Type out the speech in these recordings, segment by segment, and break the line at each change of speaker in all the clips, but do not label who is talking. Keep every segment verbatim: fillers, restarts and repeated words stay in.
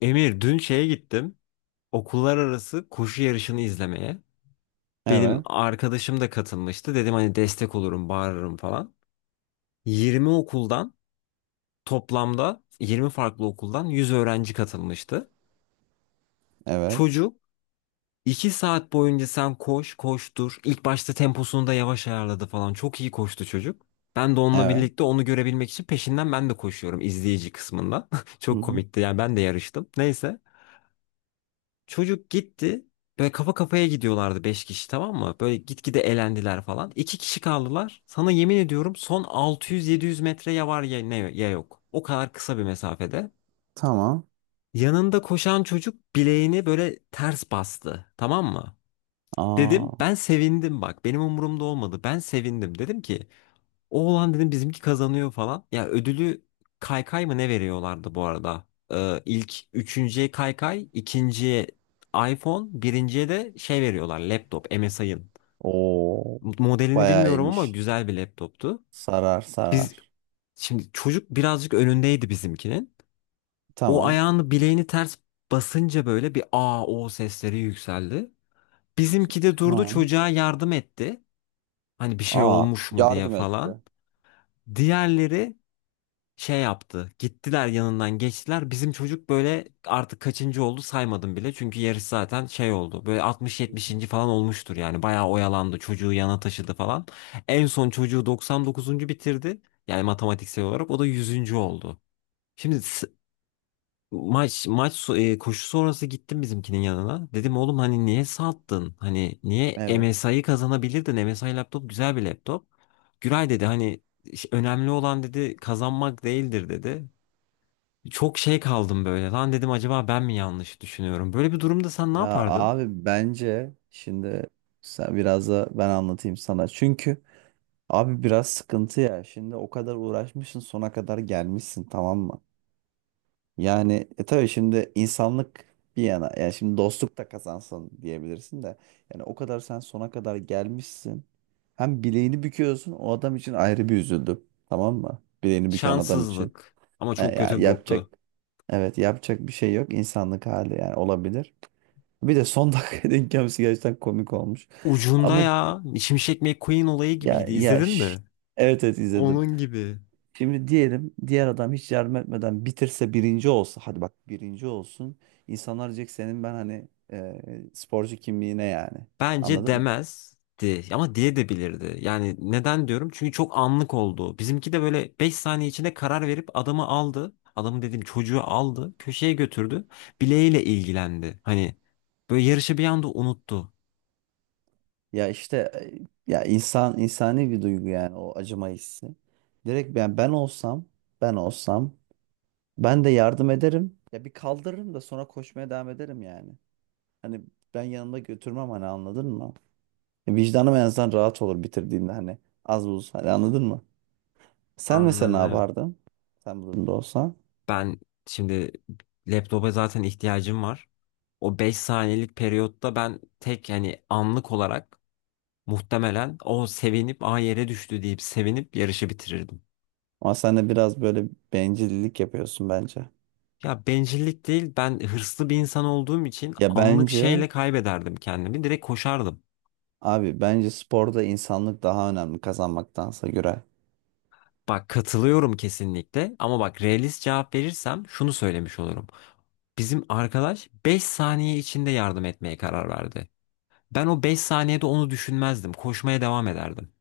Emir dün şeye gittim. Okullar arası koşu yarışını izlemeye. Benim
Evet.
arkadaşım da katılmıştı. Dedim hani destek olurum, bağırırım falan. yirmi okuldan toplamda yirmi farklı okuldan yüz öğrenci katılmıştı.
Evet.
Çocuk iki saat boyunca sen koş, koştur. İlk başta temposunu da yavaş ayarladı falan. Çok iyi koştu çocuk. Ben de onunla
Evet.
birlikte onu görebilmek için peşinden ben de koşuyorum izleyici kısmından.
Hı
Çok
hı.
komikti. Yani ben de yarıştım. Neyse. Çocuk gitti. Böyle kafa kafaya gidiyorlardı beş kişi, tamam mı? Böyle gitgide elendiler falan. İki kişi kaldılar. Sana yemin ediyorum son altı yüz yedi yüz metre ya var ya, ne, ya yok. O kadar kısa bir mesafede.
Tamam.
Yanında koşan çocuk bileğini böyle ters bastı. Tamam mı?
Aa.
Dedim ben sevindim bak. Benim umurumda olmadı. Ben sevindim. Dedim ki o olan dedim bizimki kazanıyor falan. Ya ödülü kaykay mı ne veriyorlardı bu arada? Ee, ilk üçüncüye kaykay, ikinciye iPhone, birinciye de şey veriyorlar laptop M S I'ın.
Oo.
Modelini
Bayağı
bilmiyorum ama
iyiymiş.
güzel bir laptoptu.
Sarar
Biz
sarar.
Şimdi çocuk birazcık önündeydi bizimkinin. O
Tamam.
ayağını bileğini ters basınca böyle bir aa o sesleri yükseldi. Bizimki de durdu
Tamam.
çocuğa yardım etti. Hani bir şey
Aa.
olmuş mu diye
Yardım
falan.
etti.
Diğerleri şey yaptı. Gittiler yanından geçtiler. Bizim çocuk böyle artık kaçıncı oldu saymadım bile. Çünkü yarış zaten şey oldu. Böyle
Hı hı.
altmış yetmişinci falan olmuştur yani. Bayağı oyalandı. Çocuğu yana taşıdı falan. En son çocuğu doksan dokuzuncu bitirdi. Yani matematiksel olarak o da yüzüncü oldu. Şimdi s- maç maç so- e, koşu sonrası gittim bizimkinin yanına. Dedim oğlum hani niye sattın? Hani niye
Evet.
M S I'yi kazanabilirdin? M S I laptop güzel bir laptop. Güray dedi hani, "İş- önemli olan" dedi, "kazanmak değildir" dedi. Çok şey kaldım böyle. Lan dedim acaba ben mi yanlış düşünüyorum? Böyle bir durumda sen ne
Ya
yapardın?
abi, bence şimdi sen biraz da ben anlatayım sana. Çünkü abi biraz sıkıntı ya. Şimdi o kadar uğraşmışsın, sona kadar gelmişsin, tamam mı? Yani e tabii şimdi insanlık bir yana, yani şimdi dostluk da kazansın diyebilirsin de yani o kadar sen sona kadar gelmişsin. Hem bileğini büküyorsun, o adam için ayrı bir üzüldüm. Tamam mı? Bileğini büken adam için.
Şanssızlık. Ama
E,
çok
ya
kötü burktu.
yapacak, evet, yapacak bir şey yok, insanlık hali, yani olabilir. Bir de son dakika denk gelmesi gerçekten komik olmuş.
Ucunda
Ama
ya. Şimşek McQueen olayı
ya
gibiydi.
ya
İzledin mi?
şş, evet, evet, izledim.
Onun gibi.
Şimdi diyelim, diğer adam hiç yardım etmeden bitirse birinci olsa, hadi bak, birinci olsun, insanlar diyecek senin, ben hani e, sporcu kimliğine yani,
Bence
anladın mı?
demezdi. Ama diye de bilirdi. Yani neden diyorum? Çünkü çok anlık oldu. Bizimki de böyle beş saniye içinde karar verip adamı aldı. Adamı dediğim çocuğu aldı. Köşeye götürdü. Bileğiyle ilgilendi. Hani böyle yarışı bir anda unuttu.
Ya işte e, ya insan insani bir duygu, yani o acıma hissi. Direkt ben ben olsam, ben olsam ben de yardım ederim ya, bir kaldırırım da sonra koşmaya devam ederim yani. Hani ben yanımda götürmem hani, anladın mı? Vicdanım en azından rahat olur bitirdiğimde hani, az buz hani, anladın mı? Sen mesela ne
Anladım.
yapardın? Sen bu durumda olsan.
Ben şimdi laptopa zaten ihtiyacım var. O beş saniyelik periyotta ben tek yani anlık olarak muhtemelen o sevinip a yere düştü deyip sevinip yarışı bitirirdim.
Ama sen de biraz böyle bencillik yapıyorsun bence.
Ya bencillik değil, ben hırslı bir insan olduğum için
Ya
anlık
bence
şeyle kaybederdim kendimi, direkt koşardım.
abi, bence sporda insanlık daha önemli kazanmaktansa göre.
Bak katılıyorum kesinlikle, ama bak realist cevap verirsem şunu söylemiş olurum. Bizim arkadaş beş saniye içinde yardım etmeye karar verdi. Ben o beş saniyede onu düşünmezdim, koşmaya devam ederdim.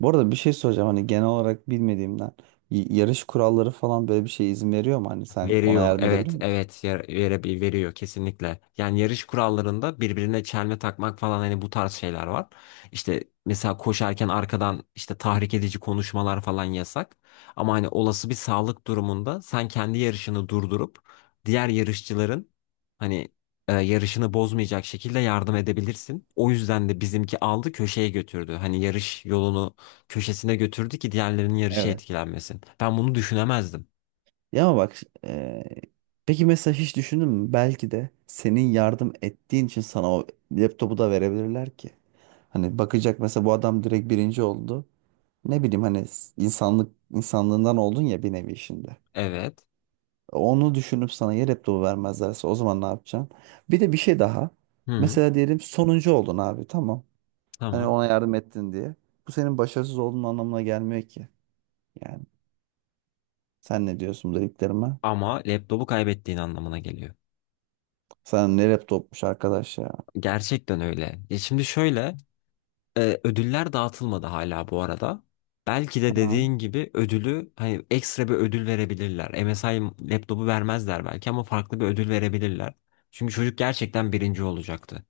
Bu arada bir şey soracağım, hani genel olarak bilmediğimden. Y- yarış kuralları falan böyle bir şey izin veriyor mu? Hani sen ona
Veriyor.
yardım edebilir
Evet,
misin?
evet. Yar- Vere, veriyor kesinlikle. Yani yarış kurallarında birbirine çelme takmak falan hani bu tarz şeyler var. İşte mesela koşarken arkadan işte tahrik edici konuşmalar falan yasak. Ama hani olası bir sağlık durumunda sen kendi yarışını durdurup diğer yarışçıların hani e, yarışını bozmayacak şekilde yardım edebilirsin. O yüzden de bizimki aldı köşeye götürdü. Hani yarış yolunu köşesine götürdü ki diğerlerinin yarışı
Evet.
etkilenmesin. Ben bunu düşünemezdim.
Ya ama bak, e, peki mesela hiç düşündün mü? Belki de senin yardım ettiğin için sana o laptopu da verebilirler ki. Hani bakacak, mesela bu adam direkt birinci oldu. Ne bileyim hani, s- insanlık, insanlığından oldun ya bir nevi şimdi.
Evet.
Onu düşünüp sana yer laptopu vermezlerse, o zaman ne yapacaksın? Bir de bir şey daha.
Hı hı.
Mesela diyelim sonuncu oldun abi, tamam. Hani
Tamam.
ona yardım ettin diye. Bu senin başarısız olduğun anlamına gelmiyor ki. Yani sen ne diyorsun bu dediklerime?
Ama laptopu kaybettiğin anlamına geliyor.
Sen ne rap topmuş arkadaş ya.
Gerçekten öyle. Ya şimdi şöyle, e, ödüller dağıtılmadı hala bu arada. Belki de
Ha.
dediğin gibi ödülü hani ekstra bir ödül verebilirler. M S M S I laptopu vermezler belki ama farklı bir ödül verebilirler. Çünkü çocuk gerçekten birinci olacaktı.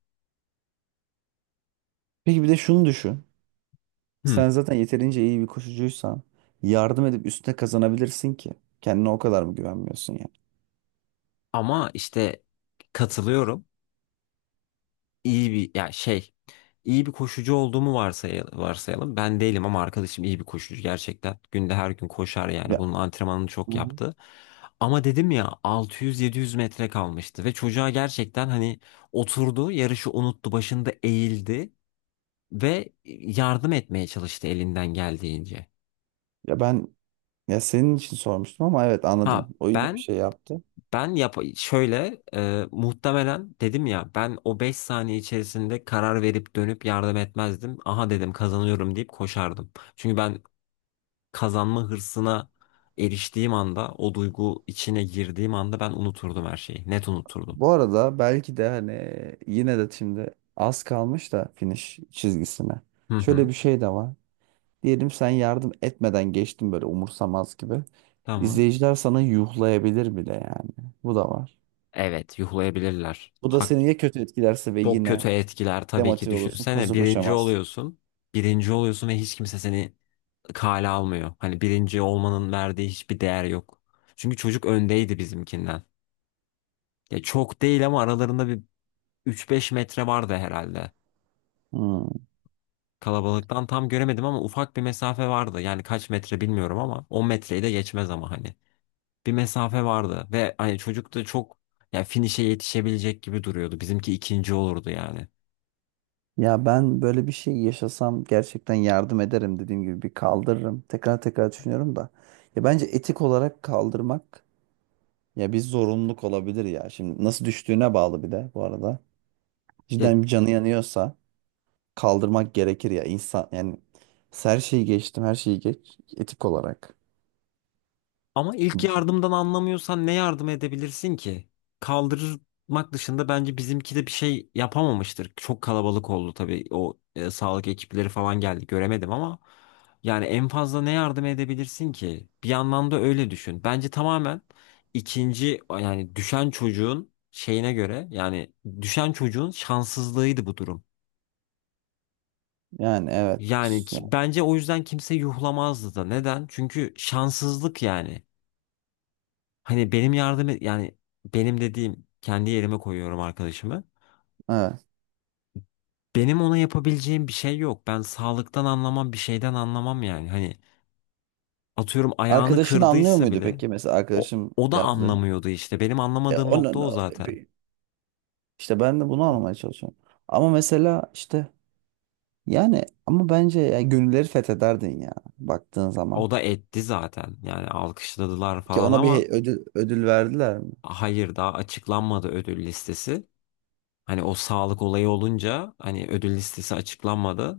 Peki bir de şunu düşün.
Hmm.
Sen zaten yeterince iyi bir koşucuysan, yardım edip üstüne kazanabilirsin ki. Kendine o kadar mı güvenmiyorsun yani?
Ama işte katılıyorum. iyi bir ya şey iyi bir koşucu olduğumu varsayalım, varsayalım. Ben değilim ama arkadaşım iyi bir koşucu gerçekten. Günde her gün koşar yani.
Ya,
Bunun antrenmanını
hı
çok
hı.
yaptı. Ama dedim ya, altı yüz yedi yüz metre kalmıştı ve çocuğa gerçekten hani oturdu, yarışı unuttu, başında eğildi ve yardım etmeye çalıştı elinden geldiğince.
ya ben Ya senin için sormuştum ama evet,
Ha
anladım. O iyi bir
ben
şey yaptı.
Ben yap şöyle e, Muhtemelen dedim ya, ben o beş saniye içerisinde karar verip dönüp yardım etmezdim. Aha dedim kazanıyorum deyip koşardım. Çünkü ben kazanma hırsına eriştiğim anda, o duygu içine girdiğim anda, ben unuturdum her şeyi. Net unuturdum.
Bu arada belki de hani, yine de şimdi az kalmış da finish çizgisine.
Hı
Şöyle
hı,
bir şey de var. Diyelim sen yardım etmeden geçtin böyle umursamaz gibi.
tamam.
İzleyiciler sana yuhlayabilir bile yani. Bu da var.
Evet, yuhlayabilirler.
Bu da
Hak,
seni ya kötü etkilerse ve
çok kötü
yine
etkiler tabii ki,
demotive olursun,
düşünsene
hızlı
birinci
koşamazsın.
oluyorsun. Birinci oluyorsun ve hiç kimse seni kale almıyor. Hani birinci olmanın verdiği hiçbir değer yok. Çünkü çocuk öndeydi bizimkinden. Ya çok değil ama aralarında bir üç beş metre vardı herhalde.
Hmm.
Kalabalıktan tam göremedim ama ufak bir mesafe vardı. Yani kaç metre bilmiyorum ama on metreyi de geçmez ama hani. Bir mesafe vardı ve hani çocuk da çok ya finişe yetişebilecek gibi duruyordu. Bizimki ikinci olurdu yani.
Ya ben böyle bir şey yaşasam gerçekten yardım ederim, dediğim gibi bir kaldırırım. Tekrar tekrar düşünüyorum da. Ya bence etik olarak kaldırmak ya bir zorunluluk olabilir ya. Şimdi nasıl düştüğüne bağlı bir de bu arada.
Ya
Cidden bir canı yanıyorsa kaldırmak gerekir ya insan, yani her şeyi geçtim, her şeyi geç, etik olarak.
ama ilk
Bu şey.
yardımdan anlamıyorsan ne yardım edebilirsin ki? Kaldırmak dışında bence bizimki de bir şey yapamamıştır. Çok kalabalık oldu tabii. O e, sağlık ekipleri falan geldi. Göremedim ama yani en fazla ne yardım edebilirsin ki? Bir yandan da öyle düşün. Bence tamamen ikinci yani düşen çocuğun şeyine göre yani düşen çocuğun şanssızlığıydı bu durum.
Yani evet.
Yani
Yani,
ki- bence o yüzden kimse yuhlamazdı da. Neden? Çünkü şanssızlık yani. Hani benim yardım e, yani benim dediğim kendi yerime koyuyorum arkadaşımı.
evet.
Benim ona yapabileceğim bir şey yok. Ben sağlıktan anlamam, bir şeyden anlamam yani. Hani atıyorum ayağını
Arkadaşın anlıyor
kırdıysa
muydu
bile
peki, mesela
o,
arkadaşım
o da
şey yaptı dedi.
anlamıyordu işte. Benim
E,
anlamadığım
ona
nokta o zaten.
işte ben de bunu anlamaya çalışıyorum. Ama mesela işte, yani ama bence ya, gönülleri fethederdin ya, baktığın zaman.
O da etti zaten. Yani alkışladılar
Ki
falan
ona bir
ama
he- ödül, ödül verdiler mi?
hayır, daha açıklanmadı ödül listesi. Hani o sağlık olayı olunca hani ödül listesi açıklanmadı.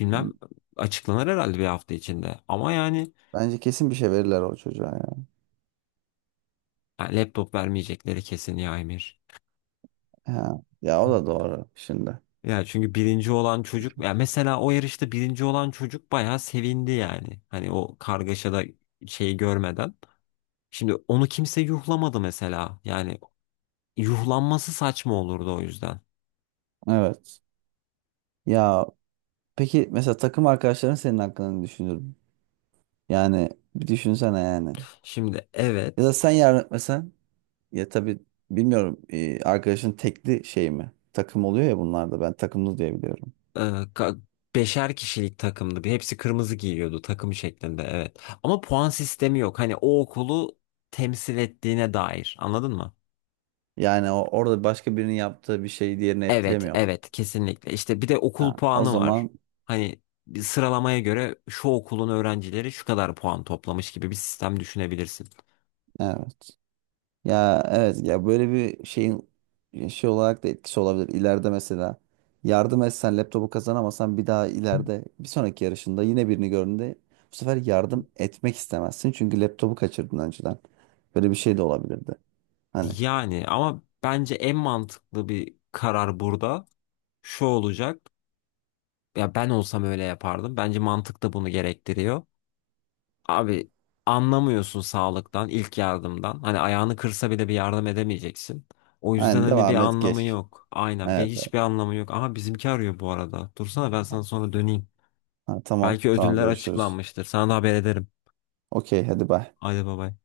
Bilmem,
Hı.
açıklanır herhalde bir hafta içinde. Ama yani,
Bence kesin bir şey verirler o çocuğa ya.
ya laptop vermeyecekleri kesin ya Emir.
Ha, ya o da doğru şimdi.
Ya çünkü birinci olan çocuk, ya mesela o yarışta birinci olan çocuk bayağı sevindi yani. Hani o kargaşada şeyi görmeden. Şimdi onu kimse yuhlamadı mesela. Yani yuhlanması saçma olurdu o yüzden.
Evet. Ya peki, mesela takım arkadaşların senin hakkında ne düşünür? Yani bir düşünsene yani.
Şimdi
Ya da
evet,
sen yarın etmesen, ya tabii bilmiyorum, e, arkadaşın tekli şey mi? Takım oluyor ya bunlarda, ben takımlı diye biliyorum.
e, ka- beşer kişilik takımdı. Bir Hepsi kırmızı giyiyordu, takım şeklinde, evet. Ama puan sistemi yok. Hani o okulu temsil ettiğine dair, anladın mı?
Yani o, orada başka birinin yaptığı bir şey diğerini
Evet,
etkilemiyor mu?
evet kesinlikle. İşte bir de
Ha,
okul
o
puanı var.
zaman.
Hani bir sıralamaya göre şu okulun öğrencileri şu kadar puan toplamış gibi bir sistem düşünebilirsin.
Evet. Ya evet, ya böyle bir şeyin şey olarak da etkisi olabilir. İleride mesela yardım etsen, laptopu kazanamasan, bir daha ileride bir sonraki yarışında yine birini gördüğünde bu sefer yardım etmek istemezsin. Çünkü laptopu kaçırdın önceden. Böyle bir şey de olabilirdi. Hani
Yani ama bence en mantıklı bir karar burada şu olacak. Ya ben olsam öyle yapardım. Bence mantık da bunu gerektiriyor. Abi anlamıyorsun sağlıktan, ilk yardımdan. Hani ayağını kırsa bile bir yardım edemeyeceksin. O yüzden
aynen,
hani bir
devam et,
anlamı
geç.
yok. Aynen, bir
Evet, evet.
hiçbir anlamı yok. Aha bizimki arıyor bu arada. Dursana, ben sana sonra döneyim.
Ha, tamam,
Belki
tamam,
ödüller
görüşürüz.
açıklanmıştır. Sana da haber ederim.
Okey, hadi bay.
Haydi bay bay.